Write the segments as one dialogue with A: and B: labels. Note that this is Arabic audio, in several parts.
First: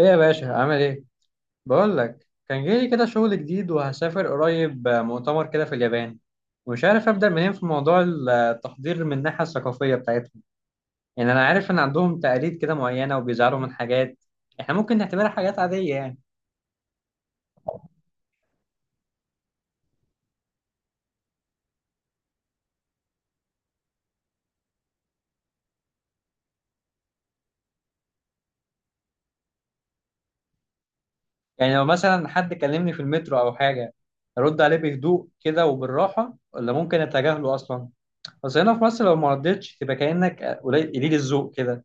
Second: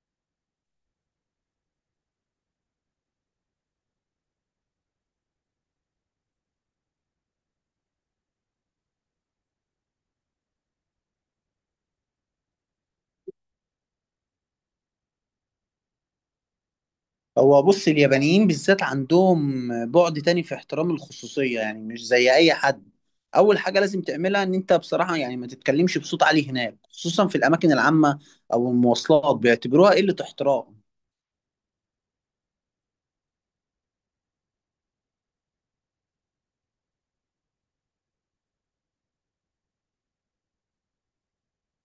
A: ايه يا باشا، عامل ايه؟ بقول لك، كان جاي لي كده شغل جديد وهسافر قريب، مؤتمر كده في اليابان. ومش عارف ابدا منين في موضوع التحضير من الناحيه الثقافيه بتاعتهم. يعني انا عارف ان عندهم تقاليد كده معينه وبيزعلوا من حاجات احنا ممكن نعتبرها حاجات عاديه يعني.
B: هو بص اليابانيين بالذات عندهم بعد تاني في احترام الخصوصية، يعني مش زي أي حد. أول حاجة لازم تعملها إن أنت بصراحة يعني ما تتكلمش بصوت عالي هناك، خصوصا في الأماكن العامة أو المواصلات، بيعتبروها قلة احترام.
A: يعني لو مثلا حد كلمني في المترو او حاجه، ارد عليه بهدوء كده وبالراحه، ولا ممكن اتجاهله اصلا؟ بس هنا في مصر لو ما ردتش تبقى كانك قليل قليل الذوق كده.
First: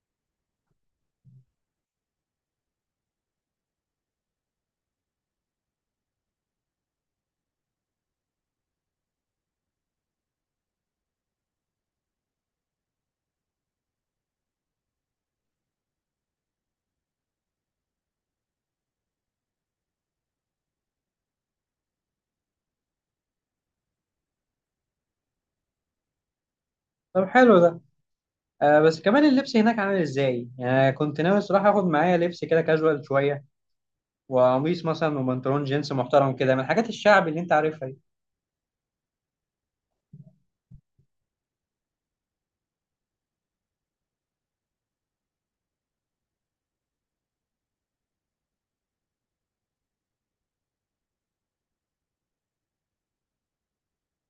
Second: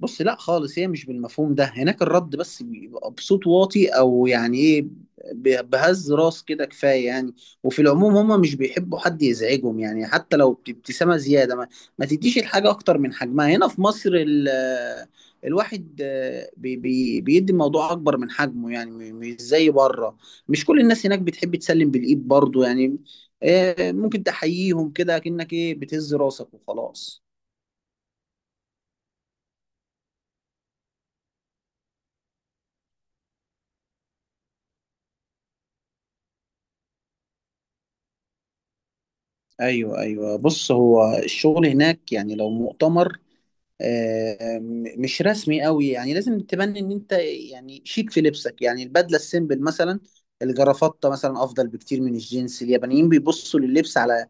B: بص لا خالص، هي مش بالمفهوم ده. هناك الرد بس بيبقى بصوت واطي او يعني ايه، بهز راس كده كفايه يعني. وفي العموم هما مش بيحبوا حد يزعجهم، يعني حتى لو بابتسامه زياده. ما تديش الحاجه اكتر من حجمها. هنا في مصر الواحد بي بي بيدي الموضوع اكبر من حجمه يعني، مش زي بره. مش كل الناس هناك بتحب تسلم بالايد برضه يعني. ممكن تحييهم كده كأنك ايه بتهز راسك وخلاص.
A: طب، حلو ده. آه، بس كمان اللبس هناك عامل ازاي؟ يعني كنت ناوي الصراحة اخد معايا لبس كده كاجوال شوية، وقميص مثلا وبنطلون جينز محترم كده، من الحاجات الشعبي اللي انت عارفها دي.
B: ايوه ايوه، بص هو الشغل هناك يعني لو مؤتمر مش رسمي قوي، يعني لازم تبني ان انت يعني شيك في لبسك. يعني البدله السيمبل مثلا، الجرافطه مثلا افضل بكتير من الجينز. اليابانيين بيبصوا لللبس على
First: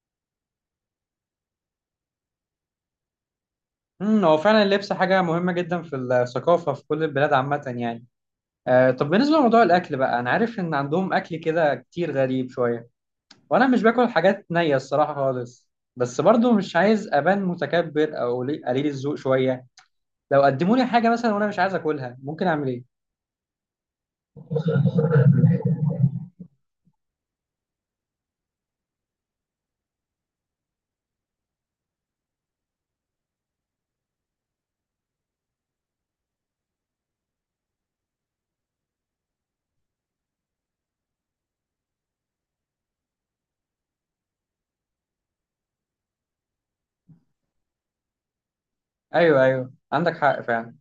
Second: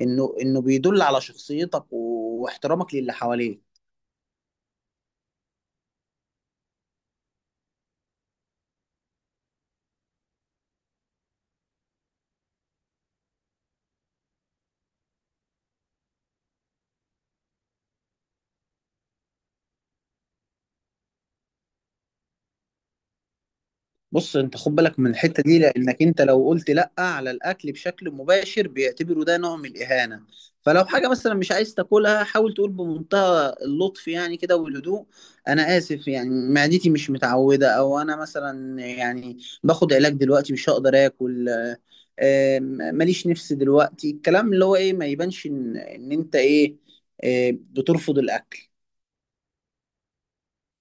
B: انه بيدل على شخصيتك واحترامك للي حواليك.
A: هو فعلا اللبس حاجة مهمة جدا في الثقافة في كل البلاد عامة يعني. آه، طب بالنسبة لموضوع الأكل بقى، أنا عارف إن عندهم أكل كده كتير غريب شوية، وأنا مش باكل حاجات نية الصراحة خالص. بس برضو مش عايز أبان متكبر أو قليل قليل الذوق شوية. لو قدموا لي حاجة مثلا وأنا مش عايز أكلها، ممكن أعمل إيه؟
B: بص انت خد بالك من الحته دي، لانك انت لو قلت لا على الاكل بشكل مباشر بيعتبروا ده نوع من الاهانه. فلو حاجه مثلا مش عايز تاكلها حاول تقول بمنتهى اللطف يعني كده والهدوء: انا اسف يعني معدتي مش متعوده، او انا مثلا يعني باخد علاج دلوقتي مش هقدر اكل. آم، ماليش نفس دلوقتي، الكلام اللي هو ايه ما يبانش ان ان انت ايه بترفض الاكل.
A: أيوه، أيوه، عندك حق فعلا.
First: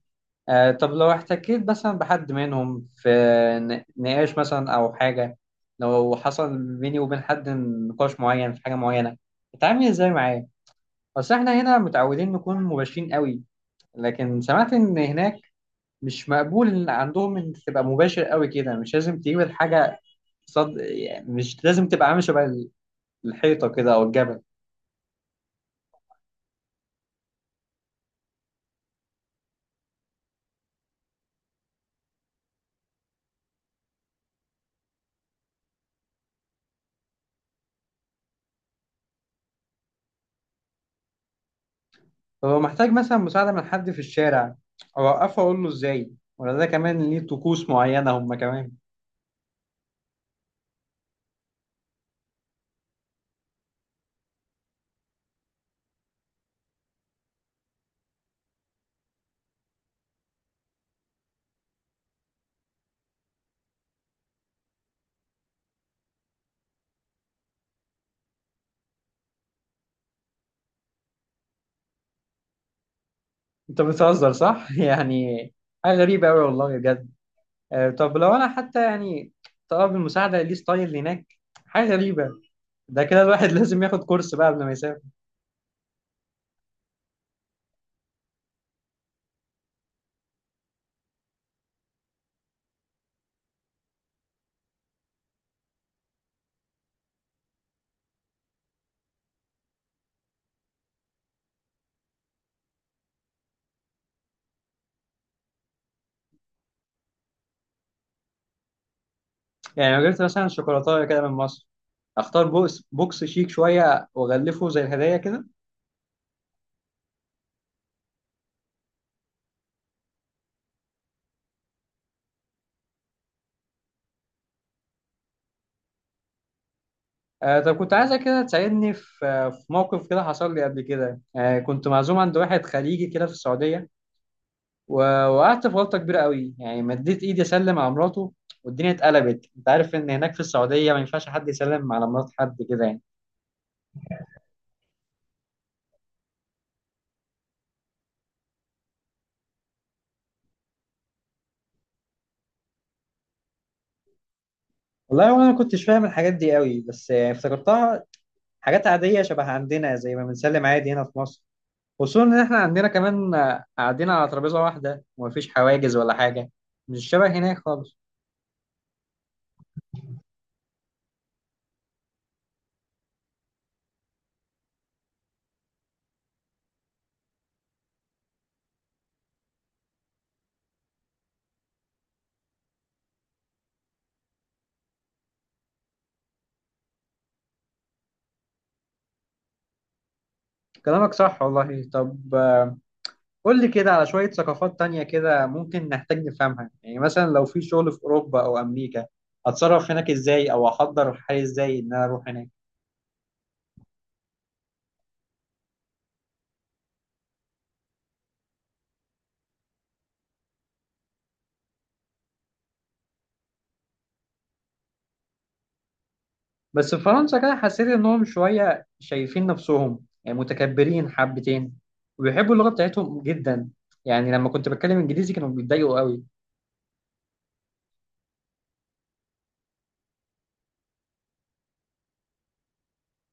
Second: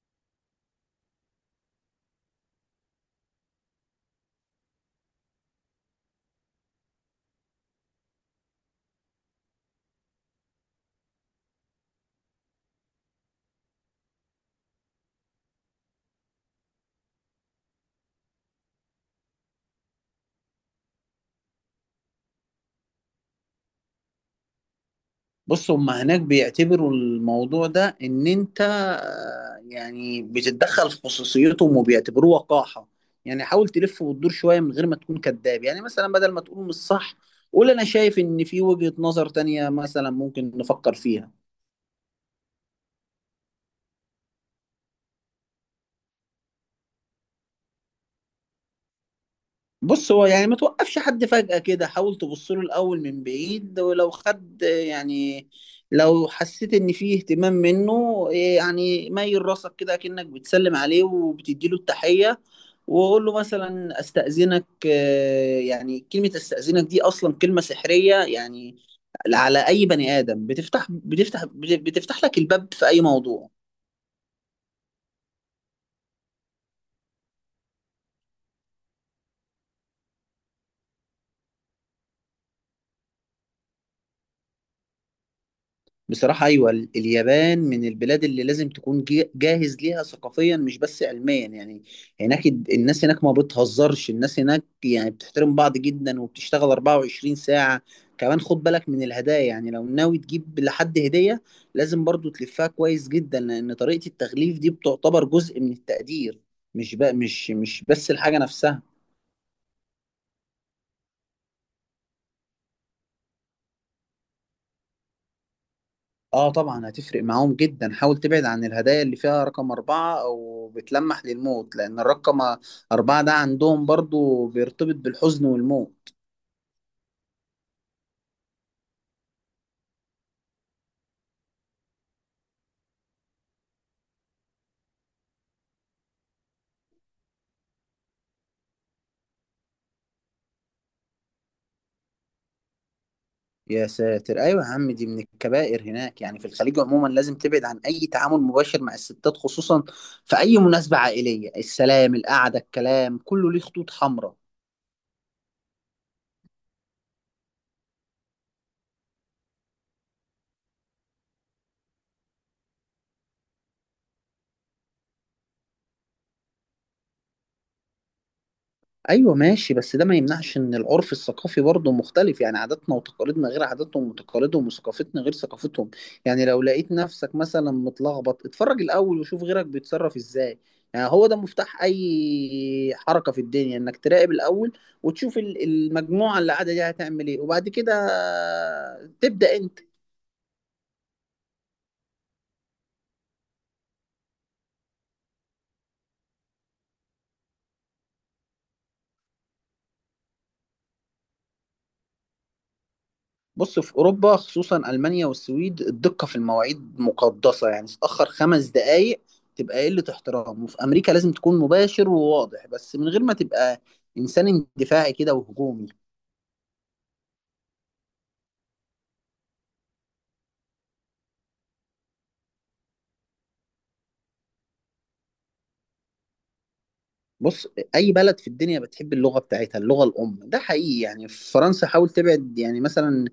A: آه، طب لو احتكيت مثلا بحد منهم في نقاش مثلا أو حاجة، لو حصل بيني وبين حد نقاش معين في حاجة معينة، بتعامل ازاي معاه؟ أصل احنا هنا متعودين نكون مباشرين قوي، لكن سمعت إن هناك مش مقبول إن عندهم إن تبقى مباشر قوي كده، مش لازم تجيب الحاجة صد يعني، مش لازم تبقى عامل شبه الحيطة كده أو الجبل.
B: بص هما هناك بيعتبروا الموضوع ده ان انت يعني بتتدخل في خصوصيتهم، وبيعتبروه وقاحة. يعني حاول تلف وتدور شوية من غير ما تكون كذاب. يعني مثلا بدل ما تقول مش صح، قول انا شايف ان في وجهة نظر تانية مثلا ممكن نفكر فيها.
A: فهو محتاج مثلا مساعدة من حد في الشارع، أوقفه أقول له ازاي؟ ولا ده كمان ليه طقوس معينة هما كمان؟
B: بص هو يعني ما توقفش حد فجأة كده، حاول تبص له الأول من بعيد، ولو خد يعني لو حسيت إن فيه اهتمام منه يعني ميل راسك كده كأنك بتسلم عليه وبتديله التحية. وقول له مثلا أستأذنك. يعني كلمة أستأذنك دي أصلا كلمة سحرية، يعني على أي بني آدم بتفتح لك الباب في أي موضوع.
A: انت بتهزر صح؟ يعني حاجة غريبة أوي والله بجد. آه، طب لو أنا حتى يعني طلب المساعدة ليه ستايل هناك، حاجة غريبة. ده كده الواحد لازم ياخد كورس بقى قبل ما يسافر.
B: بصراحة أيوة، اليابان من البلاد اللي لازم تكون جاهز ليها ثقافيا مش بس علميا يعني. هناك الناس هناك ما بتهزرش، الناس هناك يعني بتحترم بعض جدا، وبتشتغل 24 ساعة. كمان خد بالك من الهدايا، يعني لو ناوي تجيب لحد هدية لازم برضو تلفها كويس جدا، لأن طريقة التغليف دي بتعتبر جزء من التقدير، مش بقى مش بس الحاجة نفسها.
A: يعني لو جبت مثلا شوكولاتة كده من مصر، أختار بوكس شيك شوية وأغلفه زي الهدايا كده.
B: اه طبعا هتفرق معاهم جدا. حاول تبعد عن الهدايا اللي فيها رقم 4 أو بتلمح للموت، لأن الرقم 4 ده عندهم برضو بيرتبط بالحزن والموت.
A: آه، طب كنت عايزك كده تساعدني في موقف كده حصل لي قبل كده. آه، كنت معزوم عند واحد خليجي كده في السعودية، ووقعت في غلطه كبيره قوي، يعني مديت ايدي اسلم على مراته والدنيا اتقلبت. انت عارف ان هناك في السعوديه ما ينفعش حد يسلم على مرات حد كده يعني.
B: يا ساتر، أيوة يا عم، دي من الكبائر هناك. يعني في الخليج عموما لازم تبعد عن أي تعامل مباشر مع الستات، خصوصا في أي مناسبة عائلية. السلام، القعدة، الكلام كله ليه خطوط حمراء.
A: والله وانا ما كنتش فاهم الحاجات دي قوي، بس يعني افتكرتها حاجات عاديه شبه عندنا، زي ما بنسلم عادي هنا في مصر. خصوصا ان احنا عندنا كمان، قاعدين على ترابيزه واحده ومفيش حواجز ولا حاجه. مش شبه هناك خالص.
B: ايوه ماشي، بس ده ما يمنعش ان العرف الثقافي برضه مختلف. يعني عاداتنا وتقاليدنا غير عاداتهم وتقاليدهم، وثقافتنا غير ثقافتهم. يعني لو لقيت نفسك مثلا متلخبط، اتفرج الاول وشوف غيرك بيتصرف ازاي. يعني هو ده مفتاح اي حركة في الدنيا، انك تراقب الاول وتشوف المجموعة اللي قاعدة دي هتعمل ايه وبعد كده تبدأ انت.
A: كلامك صح والله. طب قول لي كده على شوية ثقافات تانية كده ممكن نحتاج نفهمها، يعني مثلا لو في شغل في أوروبا أو أمريكا، أتصرف هناك إزاي أو أحضر حالي إزاي إن أنا أروح هناك؟
B: بص في اوروبا خصوصا المانيا والسويد الدقه في المواعيد مقدسه، يعني تتاخر 5 دقائق تبقى قله احترام. وفي امريكا لازم تكون مباشر وواضح، بس من غير ما تبقى انسان اندفاعي كده وهجومي.
A: بس في فرنسا كده حسيت إنهم شوية شايفين نفسهم، يعني متكبرين حبتين، وبيحبوا اللغة بتاعتهم جدا. يعني لما كنت بتكلم إنجليزي كانوا بيتضايقوا قوي.
B: بص، اي بلد في الدنيا بتحب اللغه بتاعتها، اللغه الام ده حقيقي. يعني في فرنسا حاول تبعد، يعني مثلا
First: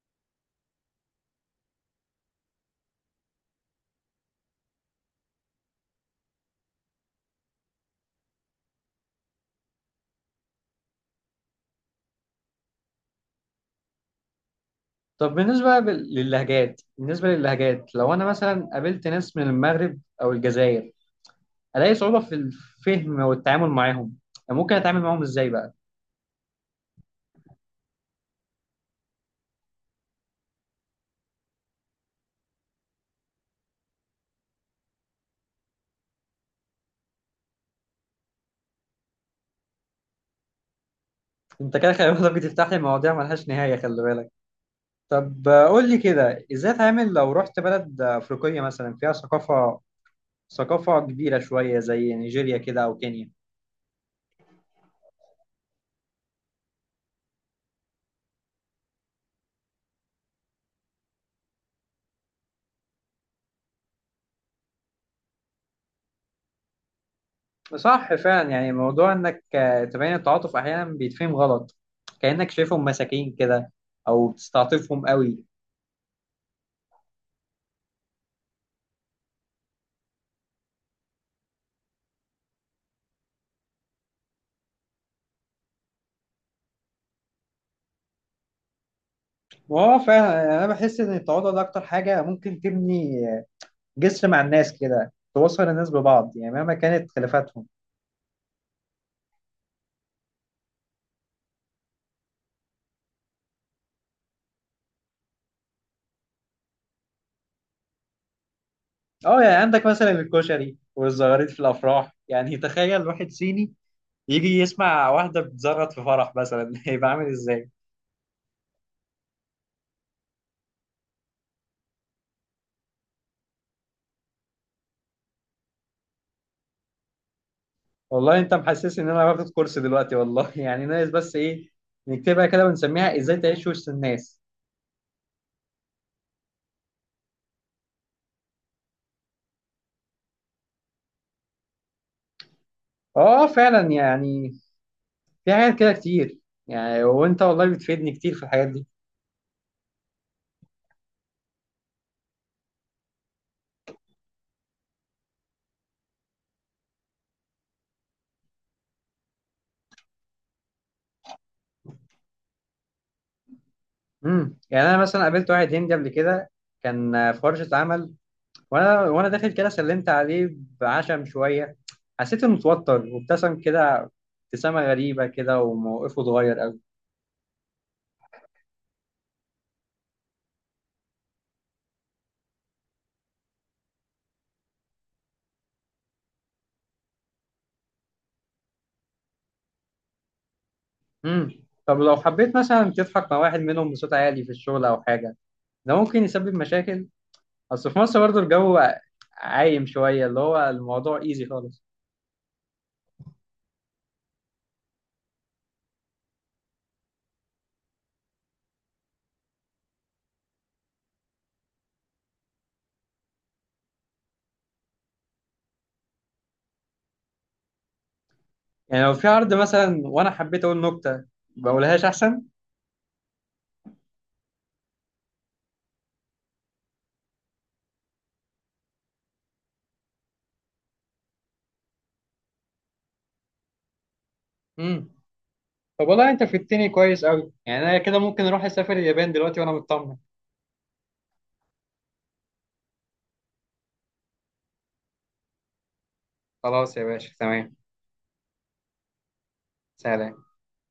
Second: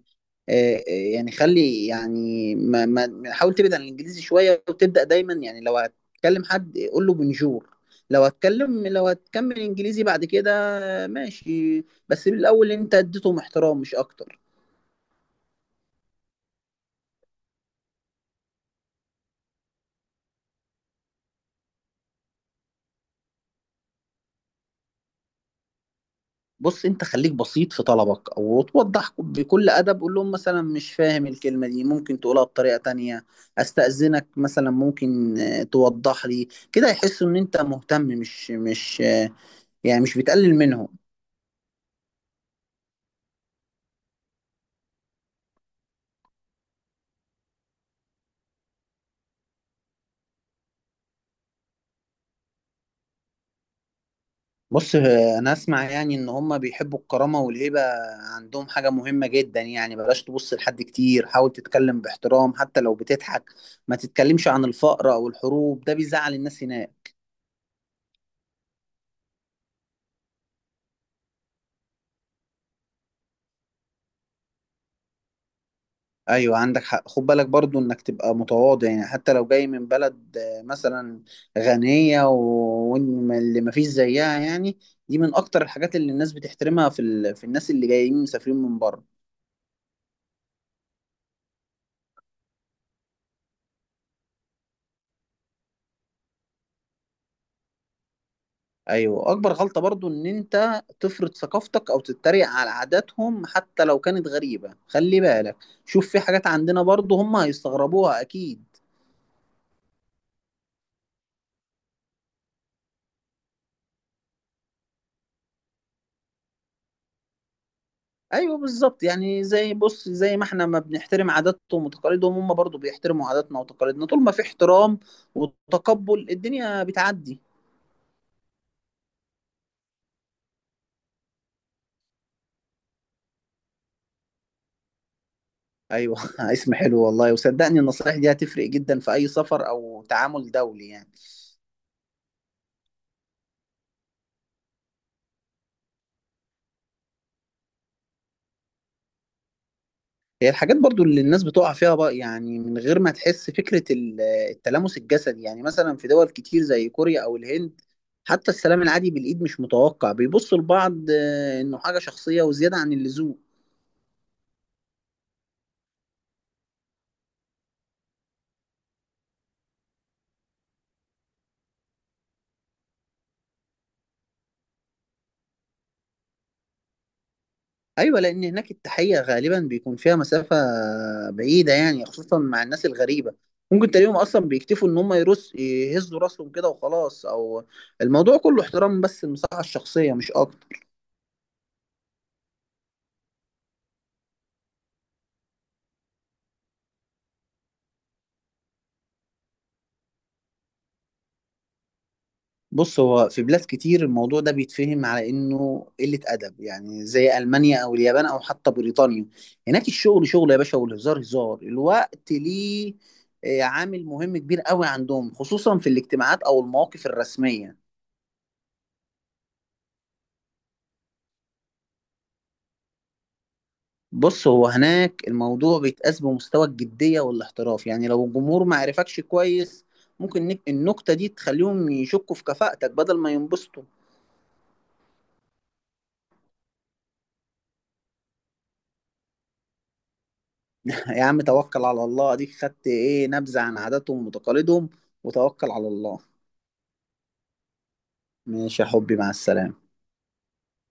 B: يعني خلي يعني ما حاول تبعد عن الانجليزي شويه، وتبدا دايما يعني لو هتكلم حد قول له بنجور. لو هتكمل انجليزي بعد كده ماشي، بس بالاول انت اديتهم احترام مش اكتر.
A: طب بالنسبة بال- للهجات بالنسبة للهجات، لو أنا مثلا قابلت ناس من المغرب أو الجزائر، ألاقي صعوبة في الفهم والتعامل معاهم. يعني ممكن أتعامل معاهم إزاي بقى؟
B: بص انت خليك بسيط في طلبك او توضح بكل ادب. قول لهم مثلا مش فاهم الكلمه دي ممكن تقولها بطريقه تانية. استاذنك مثلا ممكن توضح لي كده، يحسوا ان انت مهتم مش يعني مش بتقلل منهم.
A: انت كده خلي بالك بتفتح لي مواضيع ملهاش نهاية، خلي بالك. طب، قول لي كده ازاي اتعامل لو رحت بلد افريقية مثلا فيها ثقافة كبيرة شوية زي نيجيريا كده او كينيا.
B: بص انا اسمع يعني ان هم بيحبوا الكرامه والهيبه، عندهم حاجه مهمه جدا. يعني بلاش تبص لحد كتير، حاول تتكلم باحترام حتى لو بتضحك. ما تتكلمش عن الفقر او الحروب، ده بيزعل الناس هناك.
A: صح فعلا. يعني موضوع انك تبين التعاطف احيانا بيتفهم غلط، كأنك شايفهم مساكين كده، او بتستعطفهم قوي.
B: ايوه عندك حق. خد بالك برضو انك تبقى متواضع، يعني حتى لو جاي من بلد مثلا غنيه، وإن اللي ما فيش زيها يعني. دي من اكتر الحاجات اللي الناس بتحترمها في في الناس اللي جايين مسافرين من بره.
A: وهو فعلا، يعني انا بحس ان التعاطف ده اكتر حاجة ممكن تبني جسر مع الناس كده، توصل الناس ببعض يعني، مهما كانت خلافاتهم.
B: ايوه اكبر غلطة برضو ان انت تفرض ثقافتك او تتريق على عاداتهم حتى لو كانت غريبة. خلي بالك، شوف في حاجات عندنا برضو هم هيستغربوها اكيد.
A: اه، يعني عندك مثلا الكشري والزغاريد في الافراح، يعني تخيل واحد صيني يجي يسمع واحده بتزغط في فرح مثلا هيبقى عامل ازاي.
B: ايوه بالظبط. يعني زي ما احنا ما بنحترم عاداتهم وتقاليدهم، هم برضو بيحترموا عاداتنا وتقاليدنا. طول ما في احترام وتقبل، الدنيا بتعدي.
A: والله انت محسس ان انا واخد كورس دلوقتي والله يعني، ناقص بس ايه، نكتبها كده ونسميها ازاي تعيش وسط الناس.
B: ايوه اسم حلو والله. وصدقني النصائح دي هتفرق جدا في اي سفر او تعامل دولي يعني.
A: اه، فعلا. يعني في حاجات كده كتير، يعني وانت والله بتفيدني كتير في الحاجات دي.
B: هي الحاجات برضو اللي الناس بتقع فيها بقى يعني من غير ما تحس، فكرة التلامس الجسدي، يعني مثلا في دول كتير زي كوريا أو الهند حتى السلام العادي بالإيد مش متوقع. بيبصوا لبعض إنه حاجة شخصية وزيادة عن اللزوم.
A: يعني انا مثلا قابلت واحد هندي قبل كده، كان في ورشه عمل، وانا داخل كده سلمت عليه بعشم شويه. حسيت انه متوتر وابتسم كده، ابتسامه غريبه كده، وموقفه اتغير قوي.
B: أيوة، لأن هناك التحية غالبا بيكون فيها مسافة بعيدة، يعني خصوصا مع الناس الغريبة. ممكن تلاقيهم أصلا بيكتفوا إن هم يهزوا راسهم كده وخلاص، أو الموضوع كله احترام بس، المساحة الشخصية مش أكتر.
A: طب لو حبيت مثلا تضحك مع واحد منهم بصوت عالي في الشغل او حاجه، ده ممكن يسبب مشاكل. اصل في مصر برضه الجو عايم شويه، اللي هو الموضوع ايزي خالص.
B: بص هو في بلاد كتير الموضوع ده بيتفهم على انه قلة ادب، يعني زي المانيا او اليابان او حتى بريطانيا. هناك الشغل شغل يا باشا، والهزار هزار، الوقت ليه عامل مهم كبير قوي عندهم، خصوصا في الاجتماعات او المواقف الرسمية.
A: يعني لو في عرض مثلا وانا حبيت اقول نكته، بقولهاش احسن.
B: بص هو هناك الموضوع بيتقاس بمستوى الجدية والاحتراف. يعني لو الجمهور ما عرفكش كويس، ممكن النكتة دي تخليهم يشكوا في كفاءتك بدل ما ينبسطوا.
A: امم طب والله انت فدتني كويس قوي، يعني انا كده ممكن اروح اسافر اليابان دلوقتي وانا مطمن.
B: يا عم توكل على الله، اديك خدت ايه نبذة عن عاداتهم وتقاليدهم، وتوكل على الله.
A: خلاص يا باشا، تمام.
B: ماشي يا حبي، مع السلامة.
A: سلام.